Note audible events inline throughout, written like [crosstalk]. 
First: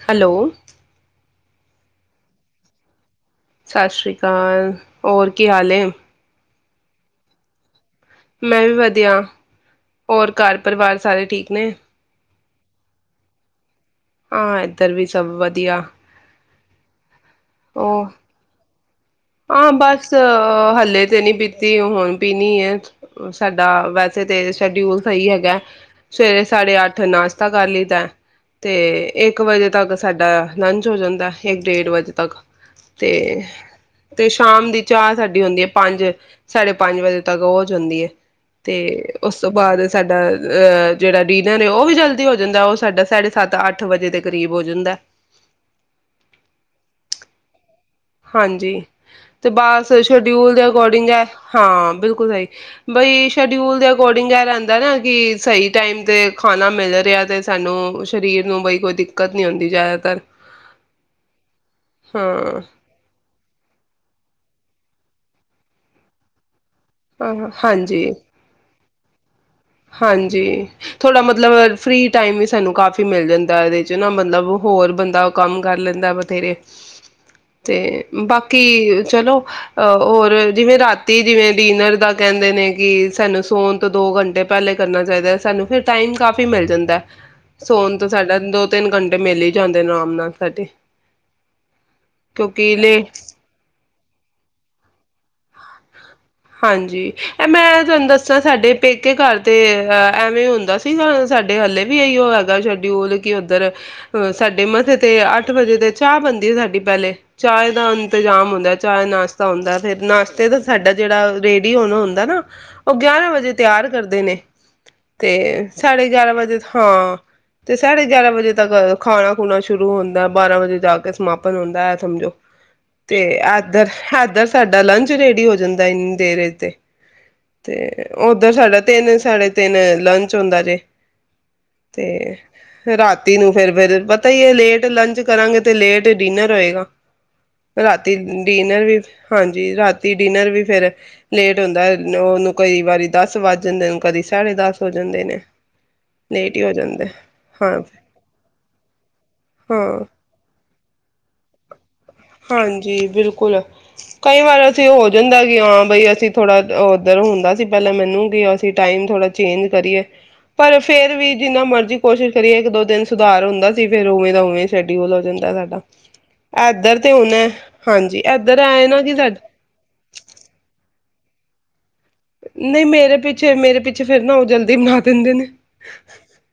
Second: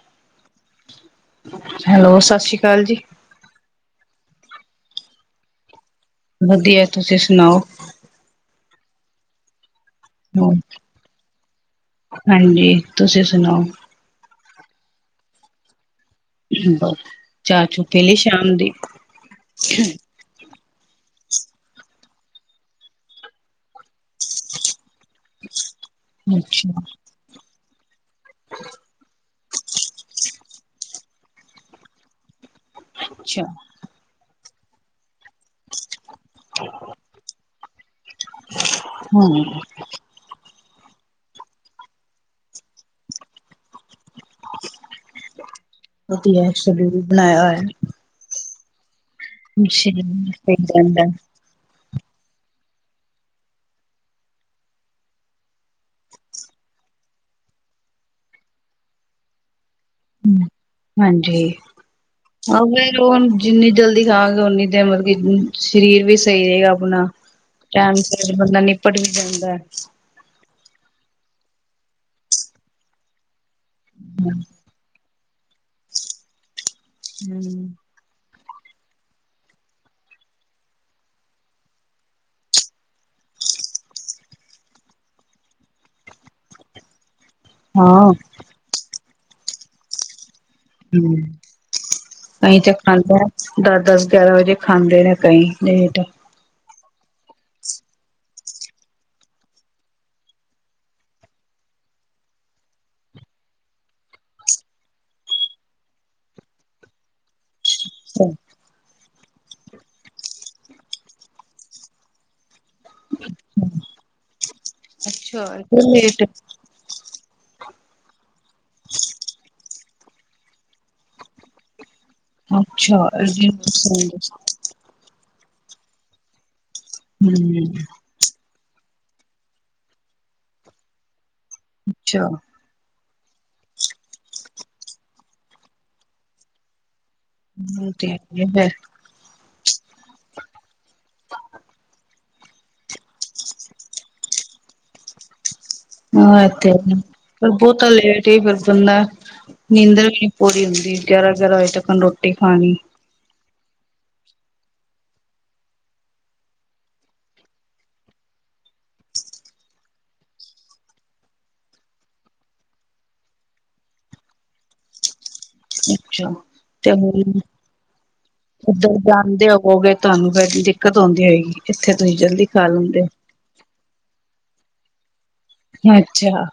Hello, hello ਸਤਿ ਸ੍ਰੀ ਅਕਾਲ ਜੀ। ਸਤਿ ਸ਼੍ਰੀ ਅਕਾਲ ਹੋਰ ਕੀ ਹਾਲ ਹੈ। ਵਧੀਆ ਤੁਸੀਂ ਸੁਣਾਓ। ਮੈਂ ਵੀ ਵਧੀਆ, ਹੋਰ ਘਰ ਪਰਿਵਾਰ ਸਾਰੇ ਠੀਕ ਨੇ? ਹਾਂਜੀ ਤੁਸੀਂ ਸੁਣਾਓ। ਹਾਂ ਇੱਧਰ ਵੀ ਸਭ ਵਧੀਆ [unintelligible] ਚਾਚੂ ਪੀ ਉਹ ਲਈ ਸ਼ਾਮ ਦੀ। ਹਾਂ ਬਸ ਹੱਲੇ ਤੇ ਨੀ ਪੀਤੀ, ਉਹ ਹੁਣ ਪੀਣੀ ਹੈ। ਸਾਡੇ ਦਾ ਵੈਸੇ ਤੇ ਸ਼ਡਿਊਲ ਤਾਂ ੲੈਹੀ ਹੈਗਾ, ਸਵੇਰੇ ਸਾੜੇ ਅੱਛਾ ਅੱਠ ਨਾਸ਼ਤਾ ਕਰ ਲਈ ਤਾ ਤੇ ਇੱਕ ਵਜੇ ਤੱਕ ਸਾਡਾ ਲੰਚ ਹੋ ਜਾਂਦਾ ਇੱਕ ਡੇਢ ਵਜੇ ਤੱਕ। ਤੇ ਅੱਛਾ ਤੇ ਸ਼ਾਮ ਦੀ ਚਾਹ ਸਾਡੀ ਹੁੰਦੀ ਹੈ, ਪੰਜ ਸਾਢੇ ਪੰਜ ਵਜੇ ਤੱਕ। ਉਹ ਜਾਂਦੀ ਹੈ। ਤੇ ਹਾਂ ਉਸ ਤੋਂ ਬਾਅਦ ਸਾਡਾ ਅਹ ਜਿਹੜਾ ਡੀਨਰ ਉਹ ਵੀ ਜਲਦੀ ਹੋ ਜਾਂਦਾ ਉਹ ਸਾਡਾ ਸਾਢੇ ਸੱਤ ਅੱਠ ਵਜੇ ਦੇ ਕਰੀਬ ਹੋ ਜਾਂਦਾ ਅ ਹੈ ਸਲੀਪਣਾ ਹਾਂਜੀ ਤੇ ਬਸ ਸ਼ਡਿਊਲ ਦੇ ਅਕੋਡਿੰਗ ਜਾਂਦਾ ਹੈ ਹਾਂ ਬਿਲਕੁਲ ਸਹੀ ਬਈ ਸ਼ਡਿਊਲ ਦੇ ਅਕੋਰਡਿੰਗ ਇਹ ਰਹਿੰਦਾ ਨਾ ਕਿ ਸਹੀ ਟਾਈਮ ਤੇ ਖਾਣਾ ਮਿਲ ਰਿਹਾ ਤੇ ਸਾਨੂੰ ਸਰੀਰ ਨੂੰ ਬਈ ਕੋਈ ਦਿੱਕਤ ਨੀ ਆਉਂਦੀ ਜ਼ਿਆਦਾਤਰ ਹਾਂਜੀ ਆ ਹਾਂ ਫਿਰ ਜਿੰਨੀ ਜਲਦੀ ਖਾਂਗੇ ਉਓਨੀ ਦੇਰ ਮਤਲਬ ਸਰੀਰ ਵੀ ਸਹੀ ਰਹੇਗਾ ਹਾਂ ਟਾਈਮ ਹਾਂਜੀ ਸ ਬੰਦਾ ਨ ਪੜ੍ਹ ਵੀ ਜਾਂਦਾ ਹਾਂਜੀ ਥੋੜਾ ਮਤਲਬ ਫ੍ਰਰੀ ਟਾਈਮ ਵੀ ਸਾਨੂੰ ਕਾਫੀ ਮਿਲ ਜਾਂਦਾ [unintelligible] ਦੇ ਚ ਨਾ ਬੰਦਾ ਮਤਲਬ ਹੋਰ ਬੰਦਾ ਕੰਮ ਕਰ ਲੈਂਦਾ ਬਥੇਰੇ ਹਮ ਤੇ ਬਾਕੀ ਕਿ ਚਲੋ ਅਹ ਹੋਰ ਜਿਵੇਂ ਰਾਤੀ ਜਿਵੇਂ ਡਿਨਰ ਦਾ ਕਹਿੰਦੇ ਨੇ ਕਿ ਸਾਨੂੰ ਸੋਣ ਤੋਂ ਦੋ ਘੰਟੇ ਪਹਿਲੇ ਕਰਨਾ ਚਾਹੀਦਾ ਸਾਨੂੰ ਫਿਰਰ ਟਾਈਮ ਕਾਫ਼ੀ ਮਿਲ ਜਾਂਦਾ ਸੋਨ ਤੋਂ ਹਾਂ ਸਾਡਾ ਦੋ ਤਿੰਨ ਘੰਟੇ ਮਲੇ ਹੀ ਜਾਂਦੇ ਨੇ ਆਰਾਮ ਨਾਲ ਸਾਡੇ ਹਮ ਅਸੀਂ ਤਾਂ ਕਿਉਂਕਿ ਲੇ ਖਾਂਦਾ ਹ ਦਸ ਦਸ ਗਿਆਰਾਂ ਵਜੇ ਖਾਂਦੇ ਰ ਕਈ ਲੇਟ ਹਾਂਜੀ ਇਹ ਮੈਂ ਤੁਹਾਨੂੰ ਦੱਸਾਂ ਸਾਡੇ ਪੇਕੇ ਘਰ ਤੇ ਐਵੇਂ ਹੁੰਦਾ ਸੀ ਸਾਡੇ ਹਲੇ ਵੀ ਇਹੀਓ ਹੈਗਾ ਸ਼ਡਿਊਲ ਕਿ ਉੱਧਰ ਸਾਡੇ ਮਥੇ ਤੇ ਅੱਠ ਵਜੇ ਤੇ ਚਾਹ ਬੰਦੀ ਹੈ ਸਾਡੀ ਪਹਿਲੇ ਚਾਏ ਦਾ ਇੰਤਜ਼ਾਮ ਹੁੰਦਾ ਚਾਹਏ ਨਾਸ਼ਤੇ ਹਦਾ ਫਿਰ ਨਾਸ਼ਤੇ ਤਾਂ ਸਾਡਾ ਜਿਹੜਾ ਰੇਡੀੀਓਨ ਹੁੰਦਾ ਨਾ ਉਹ ਗਿਆਰਾਂ ਵਜੇ ਤਿਆਰ ਕਰਦੇ ਨੇ ਤੇ ਅੱਛਾ ਏਨੀ ਸਾਡੇ ਲੇਟ ਗਿਆਰਾਂ ਵਜੇ ਹਾਂ ਤੇ ਸਾਡੇ ਗਿਆਰਾਂ ਵਜੇ ਤੱਕ ਖਾਣਾ ਖੁਣਾ ਸ਼ੁਰੂ ਹੁੰਦਾ ਬਾਰਾਂ ਵਜੇ ਜਾ ਕੇ ਸਮਾਪਨ ਹੁੰਦਾ ਹੈ ਸਮਝੋ ਅੱਛਾ ਤੇ ਏਨੀ ਇਧਰ ਇੱਧਰ ਸਾਡਾ ਲੰਚ ਰੇਡੀ ਹੋ ਦੇਰੇ ਤੇ ਹੂੰ ਤੇ ਉੱਧਰ ਸਾਡਾ ਤਿੰਨ ਸਾਢੇ ਤਿੰਨ ਲੰਚ ਹੁੰਦਾ ਜੇ ਅੱਛਾ ਤੇ ਰਾਤੀ ਨੂੰ ਫੇਿਰ ਫਿਰ ਪਤਾ ਹੀ ਹੈ ਲੇਟ ਲੰਚ ਕਰਾਂਗੇ ਤੇ ਲੇਟ ਡਿਨਰ ਹੋਏਗਾ ਹਾਂ ਰਾਤੀ ਤੇ ਡਿਨਰ ਵੀ ਹਾਂਜੀ ਰਾਤ ਡਿਨਰ ਵੀ ਫੇਿਰ ਲੇਟ ਹੁੰਦਾ ਉਹ ਨੂੰ ਕਈ ਵਾਰੀ ਦਸ ਵੱਜ ਜਾਂਦੇ ਨੇ ਕਦੀ ਸਾਢੇ ਦਸ ਹੋ ਜਾਂਦੇ ਨੇ। ਹਾਂ ਇ ਲੇਟ ਹੀ ਹੋ ਤੇ ਹ ਜਾਂਦੇ ਹਾਂ ਬਹੁਤਾ ਲੇਟ ਹੀ ਫੇਰ ਸੋਨਾ ਹਾਂ ਨੀਂਦਰ ਈ ਨਹੀ ਪੂਰੀ ਹੁੰਦੀ ਗਿਆਰਹ ਗਿਆਰਹ ਵਜੇ ਤੱਕ ਖਾਣੀ ਹਾਂਜੀ ਬਿਲਕ ਬਿਲਕੁਲ ਕਈ ਵਾਰ ਅਸੀਂ ਹੋ ਜਾਂਦਾ ਕਿ ਹਾਂ ਬਈ ਅਸੀਂ ਥੋੜ੍ਹਾ ਉੱਧਰ ਹੁੰਦਾ ਸੀ ਪਹਿਲਾਂ ਮੈਨੂੰ ਕਿ ਅਸੀਂ ਟਾਈਮ ਥੋੜ੍ਹਾ ਚੇਂਜ ਕਰੀਏ ਪਰ ਫੇਿਰ ਵੀ ਜਿੰਨਾ ਮਰਜ਼ੀ ਕੋਸ਼ਿਸ਼ ਕਰੀਏ ਇੱਕ ਦੋ ਦਿਨ ਸੁਧਾਰ ਹੁੰਦਾ ਸੀ ਫਿਰ ਉਵੇਂ ਦਾ ਉਵੇਂ ਸ਼ਡਿਊਲ ਹੋ ਜਾਂਦਾ ਸਾਡਾ ਅੱਛਾ ਤੇ ਇੱਧਰ ਹੁਣ ਹਾਂਜੀ ਇੱਧਰ ਆਏ ਉੱਧਰ ਨਾ ਕਿ ਸਾਡ ਜਾਂਦੇ ਹੋੋਗੇ ਤੁਹਾਨੂੰ ਫ ਦਿੱਕਤ ਉਂਦੀ ਹੋਏਗੀ ਇੱਥੇ ਤੁਸੀਂ ਜਲਦੀ ਖਾ ਨਹੀਂ ਲੈਂਦੇ ਮੇਰੇ ਪਿੱਛੇ ਮੇਰੇ ਪਿੱਛੇ ਫੇਿਰ ਨਾ ਉਹ ਜਲਦੀ ਦੇਵਨਾਥ ਦਿੰਦੇ ਨੇ ਹੋ ਅੱਛਾ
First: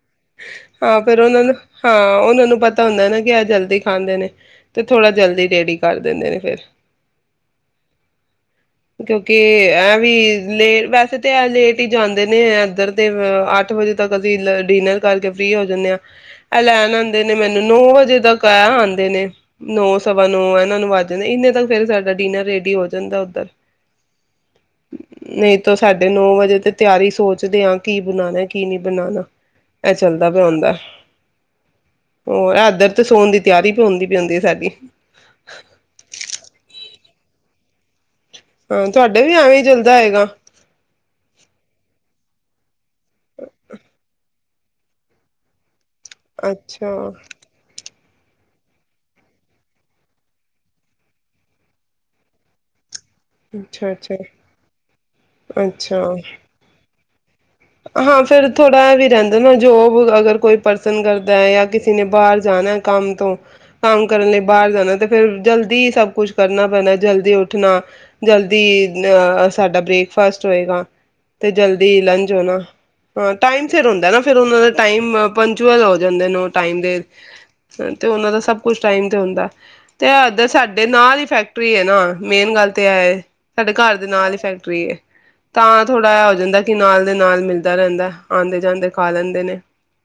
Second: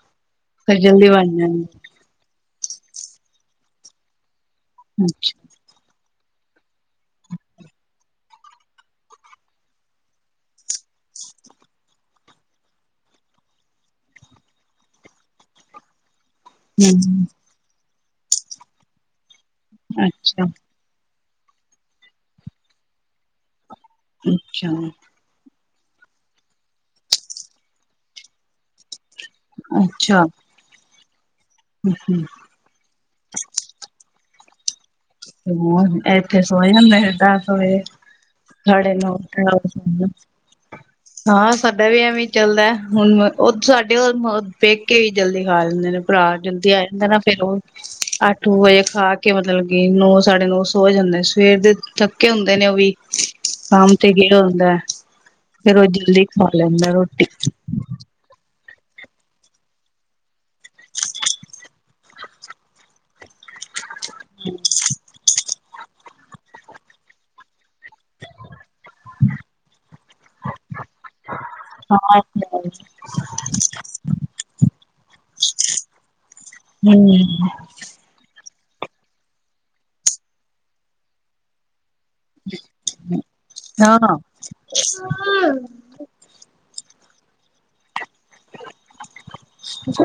ਹਾਂ ਜਲਦੀ ਫਿਰ ਬਣ ਉਹਨਾਂ ਨੂੰ ਜਾਂਦੀ ਹਾਂ ਉਹਨਾਂ ਨੂੰ ਪਤਾ ਹੁੰਦਾ ਨਾ ਕਿ ਅੱਜ ਜਲਦੀ ਖਾਂਦੇ ਨੇ ਤੇ ਥੋੜ੍ਹਾ ਜਲਦੀ ਰੇਡੀ ਕਰ ਦਿੰਦੇ ਨੇ ਫੇਿਰ ਕਿਉਕੀ ਏ ਐ ਵੀ ਲੇਟ ਵੈਸੇ ਤਾਂ ਇਹ ਲੇਟ ਹੀ ਜਾਂਦੇ ਨੇ ਇੱਧਰ ਤੇ ਅੱਠ ਵਜੇ ਤੱਕ ਅਸੀਂ ਡਿਨਰ ਕਰਕੇ ਫ੍ਰਰੀ ਹੋ ਜਾਂਦੇ ਹਾਂ ਅੱਛਾ ਐਲੈਾਨ ਆਉਂਦੇ ਨੇ ਹੂੰ ਮੈਨੂੰ ਨੋ ਜੇ ਤੱਕ ਆ ਆਉਂਦੇ ਨੇ ਨੌ ਸਵਾ ਨੌ ਅੱਛਾ ਇਹਨਾਂ ਨੂੰ ਵੱ ਇੰਨੇ ਤੱਕ ਫੇਿਰ ਸਾਡਾ ਡਿਨਰ ਰੇਡੀ ਹੋ ਜਾਂਦਾ ਉੱਧਰ ਅੱਛਾ ਨਹੀਂ ਤਾਂ ਸਾਡੇ ਨੌ ਵਜੇ ਤੇ ਤਿਆਰੀ ਸੋਚਦੇ ਹਾਂ ਕੀ ਬਣਾਉਣਾ ਕੀ ਨਹੀਂ ਬਣਾਉਣਾ ਇਹ ਅੱਛਾ ਚੱਲਦਾ ਪਿਆ ਹੋਂਦਾ ਹੂੰ ਹੋਰ ਇਧਰ ਤੇ ਸੋਣ ਦੀ ਤਿਆਰੀ ਵੀ ਹੁੰਦੀ ਹੁੰਦੀ ਸਾਡੀ ਹਮ ਇੱਥੇ ਸੋ ਜਾਂਦਾ ਹੈ ਤਾਂ ਹੋ ਹਾਂ ਸਾਡੇ ਨੋ ਤੁਹਾਡੇ ਵੀ ਤਿਆਰ ਐਵੇਂ ਹੀ ਚੱਲਦਾ ਹੁਣੇ ਹੋਏਗਾ ਹਾਂ ਸਾਡਾ ਵੀ ਐਵੇਂ ਚੱਲਦਾ ਹੁਣ ਉਹ ਸਾਡੇ ਉਹ ਪੇਕੇ ਵੀ ਜਲਦੀ ਖਾ ਲੈਂਦੇ ਨੇ ਭਰਾ ਜਲਦੀ ਆ ਜਾਂਦਾ ਅੱਛਾ ਹੈ, ਨਾ ਫਿਰ ਉਹ ਆਟ ਨੋ ਵਜੇ ਖਾ ਕੇ ਮਤਲਬ ਨੌ ਸਾੜੇ ਨੌ ਸੌ ਜਾਂਦੇ ਹੇ। ਸਵੇਰ ਦੇ ਥੱਕੇ ਹੁੰਦੇ ਨੇ ਉਹ ਵੀ। ਅੱਛਾ ਕਾਮ ਤੇ ਗਏ ਅੱਛਾ ਹੁੰਦਾ ਹੈ, ਫੇਰ ਉਹ ਅੱਛਾ ਜਲਦੀ ਖਾ ਲੈਂਦਾ ਰੋਟੀ। ਥੋੜ੍ਹਾ ਇਹ ਵੀ ਰਹਿੰਦਾ ਹੈ ਨਾ, ਜੋਬ ਅਗਰ ਕੋਈ ਪਰਸਨ ਕਰਦਾ ਹੈ ਯਾਂ, ਕਿਸੇ ਨੇ ਬਾਹਰ ਜਾਣਾ ਕੰਮ ਤੋਂ ਕੰਮ ਕਰਨ ਲਈ ਬਾਹਰ ਜਾਣਾ। ਤੇ ਫੇਰ ਜਲਦੀ ਸਭ ਕੁਛ ਕਰਨਾ ਪੈਣਾ, ਜਲਦੀ ਉੱਠਣਾ ਜਲਦੀ ਅ ਸਾਡਾ ਬ੍ਰੇਕਫਾਸਟ ਹੋਏਗਾ ਤੇ ਜਲਦੀ ਹਾਂ ਲੰਚ ਹਮ ਹਾਂ ਟਾਈਮ ਸਿਰ ਹੁੰਦਾ ਨਾ ਫੇਿਰ ਉਹਨਾ ਦਾ ਟਾਈਮ ਪੰਚੁਅਲ ਹੋ ਜਾਂਦੇ ਨੋਟ ਟਾਈਮ ਦੇ ਤੇ ਉਹਨਾਂ ਦਾ ਸਭ ਕੁਛ ਟਾਈਮ ਤੇ ਹੁੰਦਾ ਤੇ ਅਧ ਸਾਡੇ ਨਾਲ ਹੀ ਫੈਕਟਰੀ ਹੈ ਨਾ ਮੇਨ ਗੱਲ ਤੇ ਇਹ ਹੈ ਸਾਡੇ ਘਰ ਦੇ ਹਾਂ ਨਾਲ ਹੀ ਫੈਕਟਰੀ ਹੈ ਤਾਂ ਥੋੜ੍ਹਾ ਜਹਾ ਹੋ ਜਾਂਦਾ ਕਿ ਨਾਲ ਦੇ ਨਾਲ ਮਿਲਦਾ ਰਹਿੰਦਾ ਆਉਂਦੇ ਜਾਂਦੇ ਖਾ ਲੈਂਦੇ ਨੇ।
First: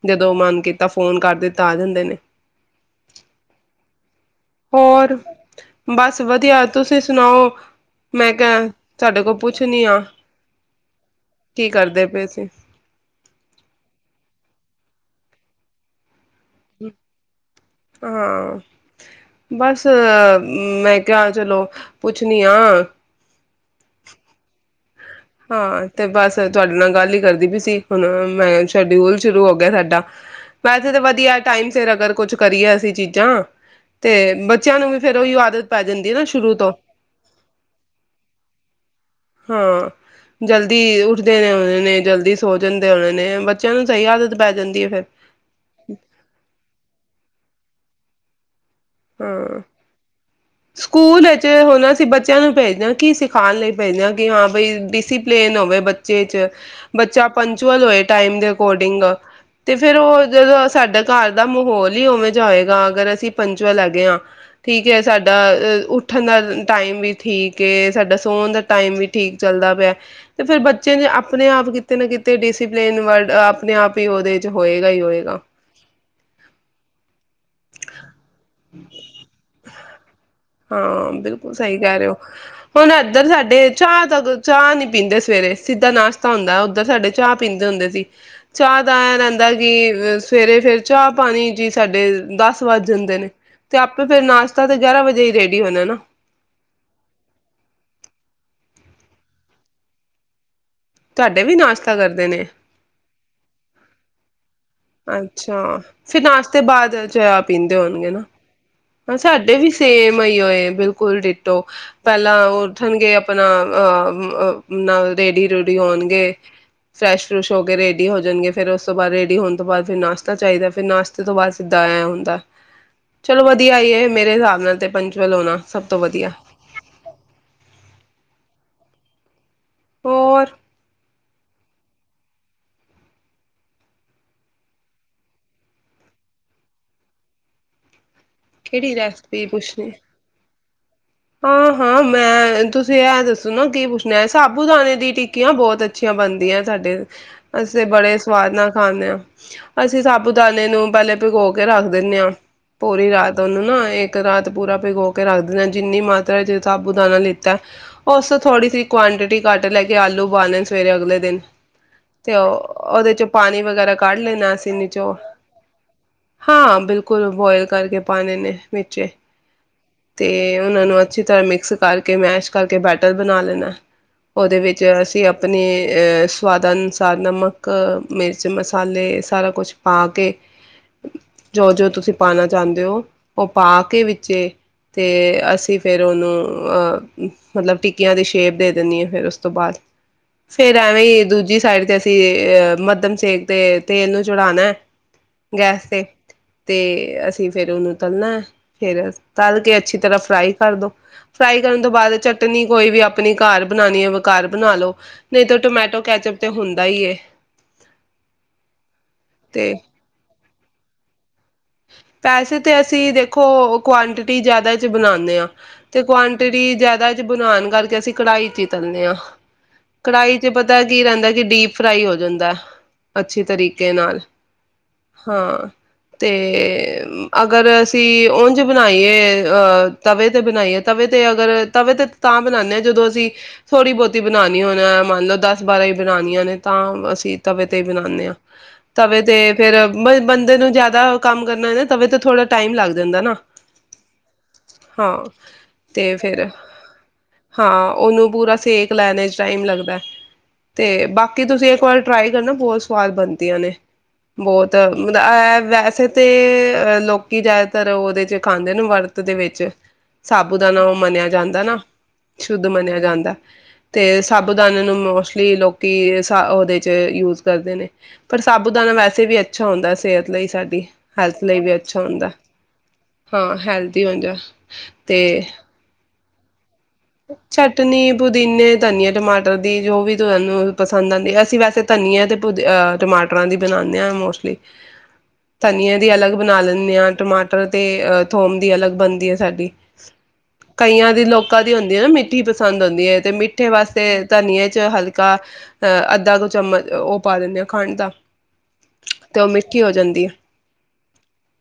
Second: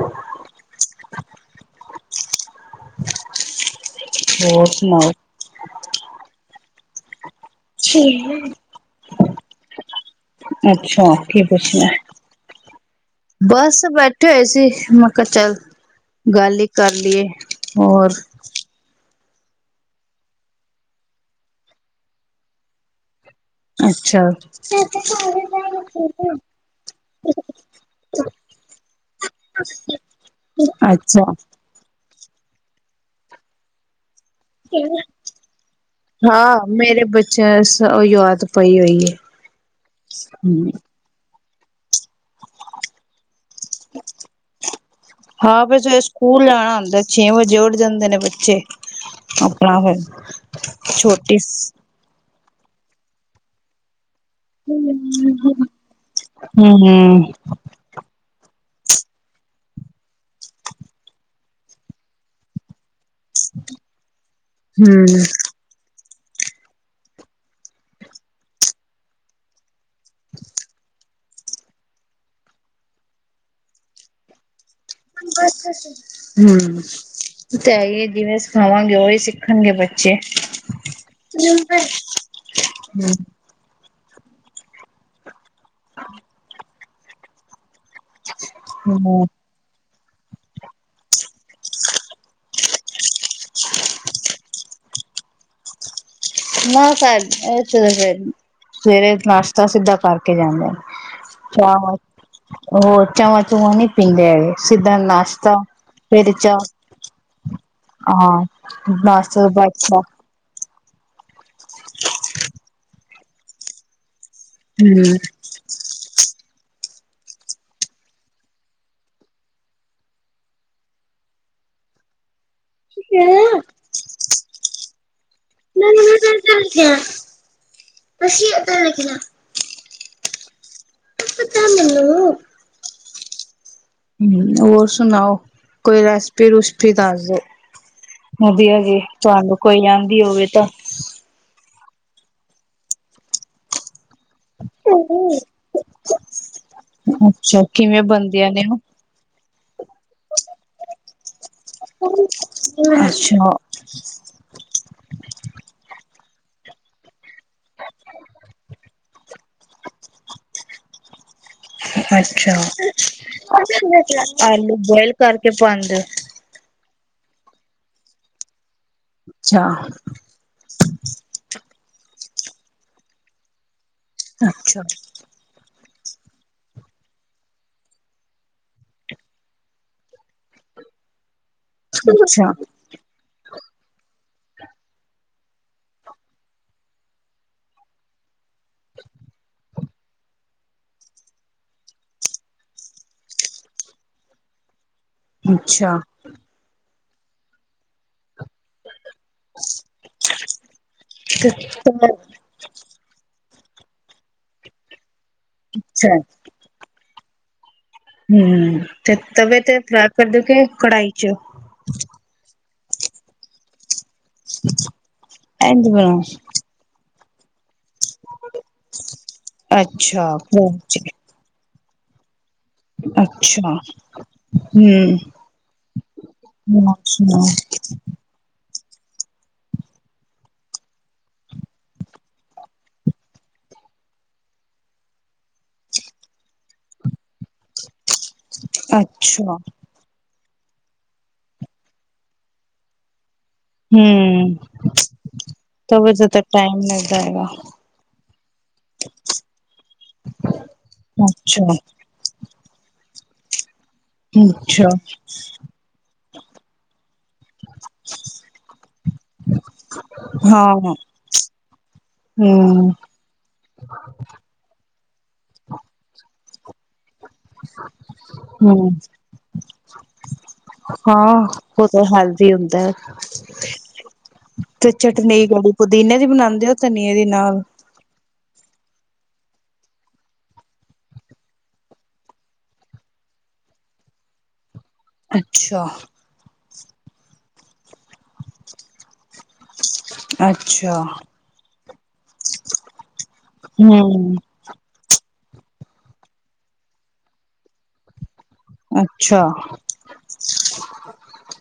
ਜਦੋਂ ਮਨ ਕੀਤਾ, ਫੋਨ ਕਰ ਦਿੱਤਾ ਆ ਜਾਂਦੇ ਨੇ ਹੋਰ ਸੁਣਾਔ ਬਸ ਵਧੀਆ। ਤੁਸੀ ਸੁਣਾਔ? ਮੈਂ ਕਿਆ ਸਾਡੇ ਕੋ ਪੁੱਛਣੀ ਆਂ ਅੱਛਾ ਕੀ ਪੁਛਨੈ। ਸੀ ਬਸ ਬੈਠੇ ਹੋਏ ਸੀ ਕੱੱਚਲ ਗੱਲ ਈ ਕਰ ਲਈਏ ਹੋਰ ਹਾਂ। ਬਸ ਮੈਂ ਕਿਆ ਚਲੋ ਪੁੱਛਣੀ ਆਂ ਅੱਛਾ ਹਾਂ ਤੇ ਬਸ ਤੁਆਡੇ ਨਾਲ ਗੱਲ ਈ ਕਰਦੀ ਪੀ ਸੀ। ਹੁਣ, ਮੈਂ ਸ਼ੈਡਿਊਲ ਸ਼ੁਰੂ ਹੋ ਗਿਆ ਸਾਡਾ। ਵੈਸੇ ਤੇ ਅੱਛਾ ਵਧੀਆ ਏ ਟਾਈਮ ਸਿਰ ਅਗਰ ਕੁਛ ਕਰੀਏ ਅਸੀ ਚੀਜ਼ਾਂ ਤੇ ਬੱਚਿਆਂ ਨੂੰ ਵੀ ਫੇਰ ਉਹੀ ਆਦਤ ਪੈ ਜਾਂਦੀ ਹੈ ਨਾ ਸ਼ੁਰੂ ਹਾਂ, ਤੋਂ ਮੇਰੇ ਬੱਚਿਆਂ ਸ ਔਈਯੋ ਆਦਤ ਪਈ ਹੋਈ ਏ। ਹਾਂ ਜਲਦੀ ਉੱਠ ਦੇ ਦੇ ਉਹਨਾਂ ਨੇ ਜਲਦੀ ਸੋ ਜਾਂਦੇ ਉਹਨਾਂ ਨੇ ਬੱਚਿਆਂ ਨੂੰ ਸਈ ਆਦਤ ਪੈ ਜਾਂਦੀ ਏ ਫਿਰ ਹਾਂ ਫਿਰ ਸਵੇਰੇ ਸਕੂਲ ਜਾਣਾ ਹੁੰਦਾ ਛੇ ਵਜੇ ਉੱਠ ਜਾਂਦੇ ਨੇ ਬੱਚੇ। ਆਪਣਾ ਫਿਰ ਛੋਟੀ ਚਿਆਂ ਨੂੰ ਭੇਜਨੇ ਆਂ ਕੀ ਸਿਖਾਣ ਲਈ ਭੇਜਣੇ ਆਂ ਬੀ ਹਾਂ ਬਈ ਹਮ ਡੀਸੀਪਲੇਨ ਹੋਵੇ ਬੱਚੇ ਚ, ਹਮ ਬੱਚਾ ਪੰਚੁਅਲ ਹੋਏ ਟਾਈਮ ਦੇ ਅਕੋਡਿੰਗ ਤੇ ਫੇਰ ਉਹ ਜਦੋਂ ਸਾਡਾ ਘਰ ਦਾ ਮਾਹੌਲ ਈ ਉਵੇਂ ਜਾ ਹੋਏਗਾ ਅਗਰ ਅਸੀ ਚੁਵਾਂ ਲੱਗਦੀਆਂ, ਠੀਕ ਐ ਹਮ ਸਾਡਾ ਅ ਉ ਠਣ ਦਾ ਟਾਈਮ ਵੀ ਠੀਕ ਏ, ਸਾਡਾ ਸੋਨ ਦਾ ਟਾਈਮ ਵੀ ਠੀਕ ਚੱਲਦਾ ਪਿਐ ਤੇ ਫੇਰ ਬੱਚੇ ਨੇ ਆਪ ਆਪਣੇ ਆਪ ਕਿਤੇ ਨਾ ਕਿਤੇ ਡੀਸੀਪਲੇਨ ਵਰਡ ਆਪਣੇ ਆਪ ਈ ਉਹਦੇ ਚ ਹੋਏਗਾ ਹੀ ਹੋਏਗਾ ਹੂੰ, ਔ ਤੇ ਹੈ ਈ ਏ ਜਿਵੇਂ ਸਿਖਾਵਾਂਗੇ ਔਈ ਸਿੱਖਣਗੇ ਬੱਚੇ। ਹਾਂ, ਬਿਲਕੁਲ ਸਈ ਹਮ ਕੈ ਰਏ ਔ। ਹੁਣ ਇੱਧਰ ਸਾਡੇ ਚਾਅ ਤੱਕ, ਚਾਅ ਨੀ ਪੀਂਦੇ ਸਵੇਰੇ ਸਿੱਧਾ ਨਾਸ਼ਤਾ ਹੁੰਦੈ, ਉੱ ਧਰ ਸਾਡੇ ਚਾਅ ਪੀਂਦੇ ਹੁੰਦੇ ਸੀ। ਚਾਅ ਦਾ ਹਮ ਐਨੰਦਾ ਕਿ ਸਵੇਰੇ ਫੇਰ ਚਾਹ ਪਾਣੀ ਜੀ ਸਾਡੇ ਦਸ ਵੱਜ ਜਾਂਦੇ ਨੇ ਤੇ ਆਪੇ ਫੇਰ ਨਾਸ਼ਤਾ ਤੇ ਗਿਆਰਾਂ ਵਜੇ ਰੇਡੀ ਹੋਣਾ ਨਾ ਨਾ ਫੇਰ ਇਥੇ ਤਾ ਸਵੇਰੇ ਨਸ਼ਤਾ ਸਿੱਧਾ ਕਰਕੇ ਜਾਂਦੇ ਨੇ ਤੁਹਾਡੇ ਵੀ ਚਾਹ ਨਾਸ਼ਤਾ ਕਰਦੇ ਨੇ ਹੋਰ ਚਾਵਾਂ ਚੁਵਾਂ ਨੀ ਪਿੰਦੇ ਹੈਗੇ। ਸਿੱਧਾ ਨਾਸ਼ਤਾ ਅੱਛਾ ਫਿਰ ਫੇਰ ਚਾਹ ਨਾਸ਼ਤੇ ਬਾਅਦ ਚਾਹ ਪੀਂਦੇ ਹੋਣਗੇ ਨਾ ਹਾਂ ਨਾਸ਼ਤੇ ਤੋਂ ਸਾਡੇ ਵੀ ਬਾਅਦ ਚਾਹ ਸੇਮ ਏਹੀ ਓ ਏ। ਕੋਲ ਡਿੱਟੋ ਪਹਿਲਾਂ ਉਠਣਗੇ ਆਪਣਾ ਅ ਨਾਲ ਹੂੰ। ਰੇਡੀ ਰੂਡੀ ਹੋਣਗੇ। ਫਰੈਸ਼ ਫਰੁਸ਼ ਹੋ ਕੇ ਰੇਡੀ ਹੋ ਜਾਣਗੇ ਫਿਰ ਉਸ ਤੋਂ ਬਾਅਦ ਰੇਡੀ ਹੋਣ ਤੋਂ ਬਾਅਦ ਫਿਰ ਨਾਸ਼ਤਾ ਚਾਹੀਦਾ ਫਿਰ ਨਾਸ਼ਤੇ ਤੋਂ ਬਾਅਦ ਸਿੱਧਾ ਇਹ ਹੁੰਦਾ। ਚਲੋ ਵਧੀਆ ਈਏ ਮੇਰੇ ਹਿਸਾਬ ਨਾਲ ਤੇ ਪੰਚੁਅਲ ਹੋਣਾ ਸਭ ਤੋਂ ਵਧੀਆ। [inaudible] ਹੋਰ [inaudible] ਹਮ ਹੋਰ ਸੁਣਾਓ ਕੋਈ ਰੈਸਪੀ ਰੁਸਪੀ ਦੱਸ ਦੋ। ਵਧੀਆ ਕਿਹੜੀ ਜੀ ਰੈਸਪੀ ਤੁਹਾਨੂੰ ਕੋਈ ਆਦੀ ਹੋਵੇ ਤਾਂ [inaudible] ਹਾਂ ਹਾਂ ਮੈਂ ਤੁਸੀਂ ਇਹ ਦੱਸੋ ਨਾ ਕੀ ਪੁੱਛਣਾ। ਸਾਬੂਤ ਦਾਣੇ ਦੀ ਟਿੱਕੀਆਂ ਬਹੁਤ ਅੱਛੀ। ਅੱਛੀਆਂ ਬਣਦੀਆਂ। ਤੁਹਾਡੇ ਅੱਛਾ ਅਸੀਂ ਕਿਵੇਂ ਬੜੇ ਬਣਦੀਆਂ ਸਵਾਦ ਨੇ ਨਾਲ ਖਾਂਦੇ ਹਾਂ। ਅਸੀਂ ਸਾਬਤ ਦਾਣੇ ਨੂੰ ਪਹਿਲੇ ਭਿਗੋ ਕੇ ਰੱਖ ਦਿੰਦੇ ਉਹ? ਹਾਂ ਪੂਰੀ ਰਾਤ ਅੱਛਾ ਉਹਨੂੰ ਨਾ ਇੱਕ ਰਾਤ ਪੂਰਾ ਭਿਗੋ ਕੇ ਰੱਖ ਦਿੰਦੇ। ਸਾਬੁਤ ਦਾਨਾ ਨੀ ਉਸ ਤੋਂ ਥੋੜੀ ਸੀ ਕੁਆਂਟਿਟੀ ਘੱਟ ਲੈ ਕੇ ਆਲੂ ਉਬਾਲ ਨੇ ਸਵੇਰੇ ਅਗਲੇ ਦਿਨ ਤੇ ਅੱਛਾ ਉਹਦੇ ਚੋਂ ਪਾਣੀ ਵਗੈਰਾ ਕੱਢ ਲੈਣਾ ਅਸੀਂ ਆਲੂ ਬੋਇਲ ਨੀਚੋਂ ਕਰਕੇ ਪਾਦੇ ਓ। ਕੋਈ ਬੋਇਲ ਕਰਕੇ ਪਾਣੇ ਨੇ। ਵਿੱਚ ਓ। ਅੱਛਾ, ਤੇ ਫੇਰ ਓ ਨੂੰ ਅਛੀ ਤਰ੍ਹਾ ਮਿਕਸ ਕਰਕੇ ਮੈਸ਼ ਕਰਕੇ ਬੈਟਰ ਬਣਾ ਲੈਣਾ। ਉਹਦੇ ਅੱਛਾ, ਵਿੱਚ ਅਸੀਂ ਆਪਣੇ ਸਵਾਦ ਅਨੁਸਾਰ ਨਮਕ ਮਿਰਚ ਮਸਾਲੇ ਸਾਰਾ ਕੁਛ ਪਾ ਕੇ। ਜੋ ਜੋ ਤੁਸੀਂ ਪਾਣਾ ਅੱਛਾ, ਚਾਹੁੰਦੇ ਹੋ ਉਹ ਪਾ ਕੇ ਬੱਚੇ ਅਤੇ ਅਸੀਂ ਅਸੀਂ ਫੇਰ ਉਹਨੂੰ ਅਹ ਮਤਲਬ ਟਿੱਕੀਆਂ ਦੀ ਸ਼ੇਪ ਦੇ ਦਿੰਦੀ ਹ ਫਿਰ ਉਸ ਤੋਂ ਬਾਅਦ ਫੇਰ ਐਵੇਂ ਦੂਜੀ ਸਾਈਡ ਤੇ ਅਸੀਂ ਅਹ ਮੱਧਮ ਸੇਕ ਤੇ ਤੇਲ ਨੂੰ ਚੜਾਣਾ ਗੈਸ ਅੱਛਾ। ਤੇ ਤੇ ਅਸੀਂ ਫੇਰ ਉਹਨੂੰ ਤਲਣਾ ਫੇਰ ਤਲ ਕੇ ਅੱਛੀ ਤਰ੍ਹਾਂ ਕਰਦੋ ਤੇ ਫਰਾਈ ਕਰਨ ਤੋਂ ਬਾਅਦ ਚਟਨੀ ਕੋਈ ਵੀ ਆਪਣੀ ਘਰ ਬਣਾਉਣੀ ਹੈ ਘਰ ਬਣਾ ਲਓ ਨਹੀਂ ਤਾਂ ਟੋਮੈਟੋ ਕੈਚਅਪ ਤੇ ਹੁੰਦਾ ਹੀ ਹਮ ਤੇ ਤਵੇ ਤੇ ਪ੍ਰਰਾਪ ਕਰਦ ਕੇ ਕੜਾਈ ਖੱੱਚੋ ਪੈਸੇ ਤੇ ਅਸੀਂ ਦੇਖੋ ਕੁਆਂਟਿਟੀ ਜ਼ਿਆਦਾ ਚ ਬਣਾਉਂਦੇ ਹਾਂ ਇੰਜ ਤੇ ਬਣਾਓ ਕੁਆਂਟਿਟੀ ਜ਼ਿਆਦਾ ਬਣਾਨ ਕਰਕੇ ਅਸੀਂ ਕੜਾਹੀ ਚ ਹੀ ਤਲਦੇ ਹਾਂ ਅੱਛਾ ਕੜਾਹੀ ਚ ਪਤਾ ਕੀ ਰਹਿੰਦਾ ਕਿ ਡੀਪ ਫਰਾਈ ਹੋ ਜਾਂਦਾ ਅੱਛੇ ਅੱਛਾ ਤਰੀਕੇ ਨਾਲ ਹਮ ਹਾਂ ਤੇ ਅਗਰ ਅਸੀਂ ਉ ਬਣਾਈਏ ਅਹ ਤਵੇ ਤੇ ਬਣਾਈਏ ਤਵੇ ਤੇ ਅਗਰ ਤਵੇ ਤੇ ਤਾਂ ਬਣਾਉਦੇ ਹਾਂ ਜਦੋਂ ਅਸੀਂ ਥੋੜ੍ਹੀ ਬਹੁਤੀ ਬਣਾਉਣੀ ਹੋਣਾ ਮੰਨ ਲਓ ਦਸ ਬਾਰਾਂ ਹੀ ਬਣਾਾਨੀਆਂ ਨੇ ਤਾਂ ਅਸੀਂ ਤਵੇ ਤੇ ਬਨਾਉਦੇ ਹਾਂ ਤਵੇ ਤੇ ਅੱਛਾ ਫਿਰ ਬੰਦੇ ਨੂੰ ਜਿਆਦਾ ਕੰਮ ਕਰਨਾ ਨਾ ਤਵੇ ਤਾਂ ਥੋੜਾ ਟਾਈਮ ਲੱਗ ਜਾਂਦਾ ਨਾ ਹੂੰ ਹਾਂ ਤਵੇ ਤੇ ਤਾਂ ਫਿਰ ਟਾਈਮ ਲੱਗਦਾ ਹੈਗਾ। ਹਾਂ ਉਹਨੂੰ ਪੂਰਾ ਸੇਕ ਲੈਣੇ ਚ ਟਾਈਮ ਲੱਗਦਾ ਤੇ ਬਾਕੀ ਤੁਸੀਂ ਅੱਛਾ, ਇੱਕ ਵਾਰ ਟਰਾਈ ਕਰਨਾ ਬਹੁਤ ਸਵਾਦ ਬਣਦੀ ਤੀਆਂ ਨੇ ਬਹੁਤ ਅੱਛਾ ਮਤਲਬ ਇਹ ਵੈਸੇ ਤੇ ਅ ਲੋਕੀ ਜ਼ਿਆਦਾਤਰ ਉਹਦੇ ਚ ਖਾਂਦੇ ਨੂੰ ਵਰਤ ਦੇ ਵਿੱਚ ਸਾਬੂ ਹਾਂ ਦਾਨ ਉਹ ਹੂੰ, ਮੰਨਿਆ ਜਾਂਦਾ ਨਾ ਸ਼ੁੱਧ ਹੂੰ। ਮੰਨਿਆ ਜਾਂਦਾ ਤੇ ਸਾਬੂ ਦਾਣੇ ਨੂੰ ਲਈ ਲੋਕੀ ਸ ਉਹਦੇ ਯੂਜ ਕਰਦੇ ਨੇ ਪਰ ਸਾਬੂ ਦਾਨਾ ਵੈਸੇ ਵੀ ਅੱਛਾ ਹੁੰਦਾ ਸਿਹਤ ਲਈ ਸਾਡੀ ਹੈਲਥ ਹਾਂ ਲਈ ਵੀ ਉਹ ਅੱਛਾ ਤਾਂ ਹੁੰਦਾ। ਹੈਲਦੀ ਹੁੰਦਾ ਹੈ। ਹਾਂ ਹੈਲਦੀ ਹੁੰਦਾ ਤੇ ਚਟਨੀ ਪੁਦੀਨੇ ਦੀ ਬਣਾ ਹ ਚਟਨੀ, ਪੁਦੀਨੇ, ਧਨੀਆ, ਟਮਾਟਰ। ਟਾਟਰ ਦੀ ਜੋ ਵੀ ਤੁਹਾਨੂੰ ਪਸੰਦ ਆਉਂਦੀ ਹੈ, ਅਸੀਂ ਵੈਸੇ ਧਨੀਆ ਅਤੇ ਪੁਦੀਨੇ ਟਮਾਟਰਾਂ ਦੀ ਬਣਾਉਂਦੇ ਹਾਂ ਮੋਸਟਲੀ। ਅੱਛਾ ਧਨੀਆ ਦੀ ਅਲੱਗ ਬਣਾ ਲੈਂਦੇ ਦੇ ਹਾਂ ਟਮਾਟਰ ਤੇ ਅ ਥੋਮ ਦੀ ਅਲੱਗ ਬਣਦੀ ਹੈ। ਸਾਡੀ ਅੱਛਾ ਕਈਆਂ ਦੀ ਲੋਕਾਂ ਦੀ ਨਾ ਮਿੱਠੀ ਪਸੰਦ ਆਉਂਦੀ ਹੈੜ ਤੇ ਮਿੱਠੇ ਵਾਸਤੇ ਹਮ ਧਨੀਆਂ ਚ ਹਲਕੇ ਅਹ ਅੱਧਾ ਦੋ ਚਮਚ ਉਹ ਪਾ ਦਿੰਦੇ ਹ ਖੰਡ ਦਾ। ਤੇ ਅੱਛਾ ਉਹ ਮਿੱਠੀ ਹੋ ਜਾਂਦੀ ਹੈ।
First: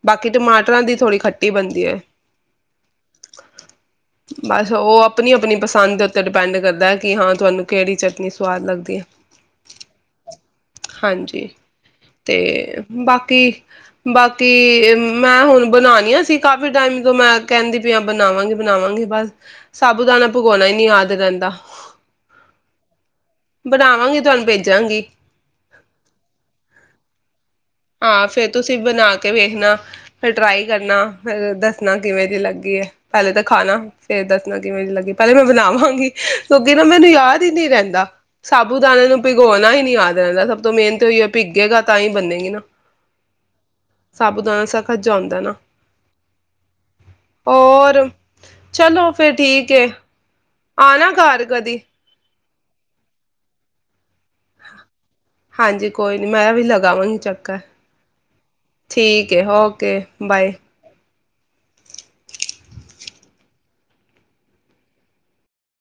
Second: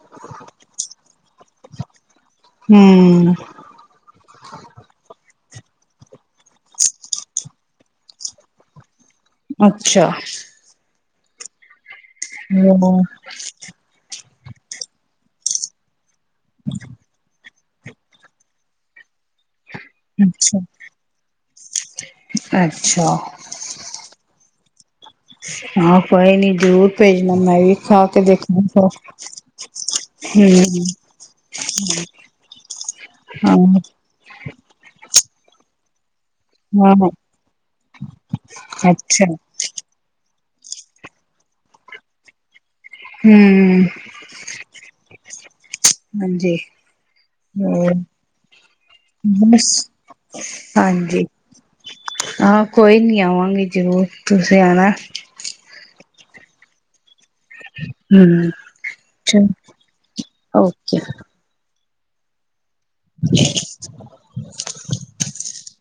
ਬਾਕੀ ਟਮਾਟਰਾਂ ਦੀ ਥੋੜ੍ਹੀ ਖ ਬਣਦੀ ਹੈ। ਹਮ ਬਸ ਉਹ ਆਪਣੀ ਆਪਣੀ ਪਸੰਦ ਡਿਪੈਂਡ ਕਰਦਾ ਹੈ, ਕਿ ਹਾਂ ਤੁਹਾਨੂੰ ਕਿਹੜੀ ਚਟਨੀ ਸਵਾਦ ਲੱਗਦੀ ਹੈ। ਅੱਛਾ ਹਾਂਜੀ। ਤੇ ਹਮ ਬਾਕੀ ਬਾਕੀ ਅਤੇ ਮੈਂ ਹੁਣ ਬਣਾਨੀ ਆ ਸੀ ਕਾਫੀ ਟਾਈਮ ਤੋ ਮੈ ਕਹਿੰਦੀ ਵੀ ਆ ਬਣਾਵਾਂਗੀ ਬਣਾਵਾਂਗੀ ਬਸ ਹ ਸਾਬੂ ਦਾਣਾ ਅੱਛਾ ਭਿਗੋਉਣਾ ਹੀ ਨੀ ਯਾਦ ਰਹਿੰਦਾ, ਅੱਛਾ ਬਣਾਵਾਂਗੀ ਤੁਹਾਨੂੰ ਭੇਜਾਂਗੀ। ਆਹੋ ਕੋਈ ਨੀ ਜ਼ਰੂਰ ਭੇਜਨਾ। ਹਾਂ ਫਰ ਤੁਸੀਂ ਭੀ ਬਣਾ ਕੇ ਵੇਖਣਾ, ਫਿਰ ਟਰਾਈ ਕਰਨਾ, ਫਿਰ ਦੱਸਣਾ ਕਿਵੇਂ ਦੀ ਲੱਗੀ ਹੈ। ਪਹਿਲੇ ਤਾਂ ਖਾਣਾ ਹਮ ਫੇਰ ਦੱਸਣਾ ਕਿਵੇਂ ਜ ਲੱਗੀ ਪਹਿਲੇ ਮੈਂ ਬਣਾਵਾਂਗੀ। ਕਿਉਂਕਿ ਨਾ ਹਾਂ ਮੈਨੂੰ ਹਾਂ ਯਾਦ ਹੀ ਨੀ ਰਹਿੰਦਾ ਸਾਬੂ ਦਾਣੇ ਨੂੰ ਅੱਛਾ ਭਿਗੋਉਣਾ ਹੀ ਨੀ ਯਾਦ ਰਹਿੰਦਾ। ਤੋ ਮੇਨ ਤੇ ਜੇ ਭਿੱਗੇਗਾ ਤਾਂ ਹੀ ਬੰਨੇਗੇ ਨਾ। ਹਮ ਸਾਬੂ ਦਾਣਾ ਸਖਤ ਜਿਆ ਹੁੰਦਾ ਏ ਨਾ। ਹਾਂਜੀ ਹੋਰ- ਚਲੋ ਫੇਰ ਬਸ ਠੀਕ ਹੈ। ਆਨਾ ਹਾਂਜੀ ਘਾਰ ਕਦੀ। ਹਾਂ, ਕੋਈ ਨੀ ਆਵਾਂਗੀ ਜ਼ਰੂਰ। ਤੁਸੀਂ ਆਣਾ। ਹਾਂਜੀ ਕੋਈ ਨੀ ਮੈਂ ਵੀ ਲਗਾਵਾਂਈ ਚੱਕ- ਕ ਹਮ ਠੀਕ ਹੈ ਚਲ ਓਕੇ, ਬਾਏ। ਓਕੇ [inaudible]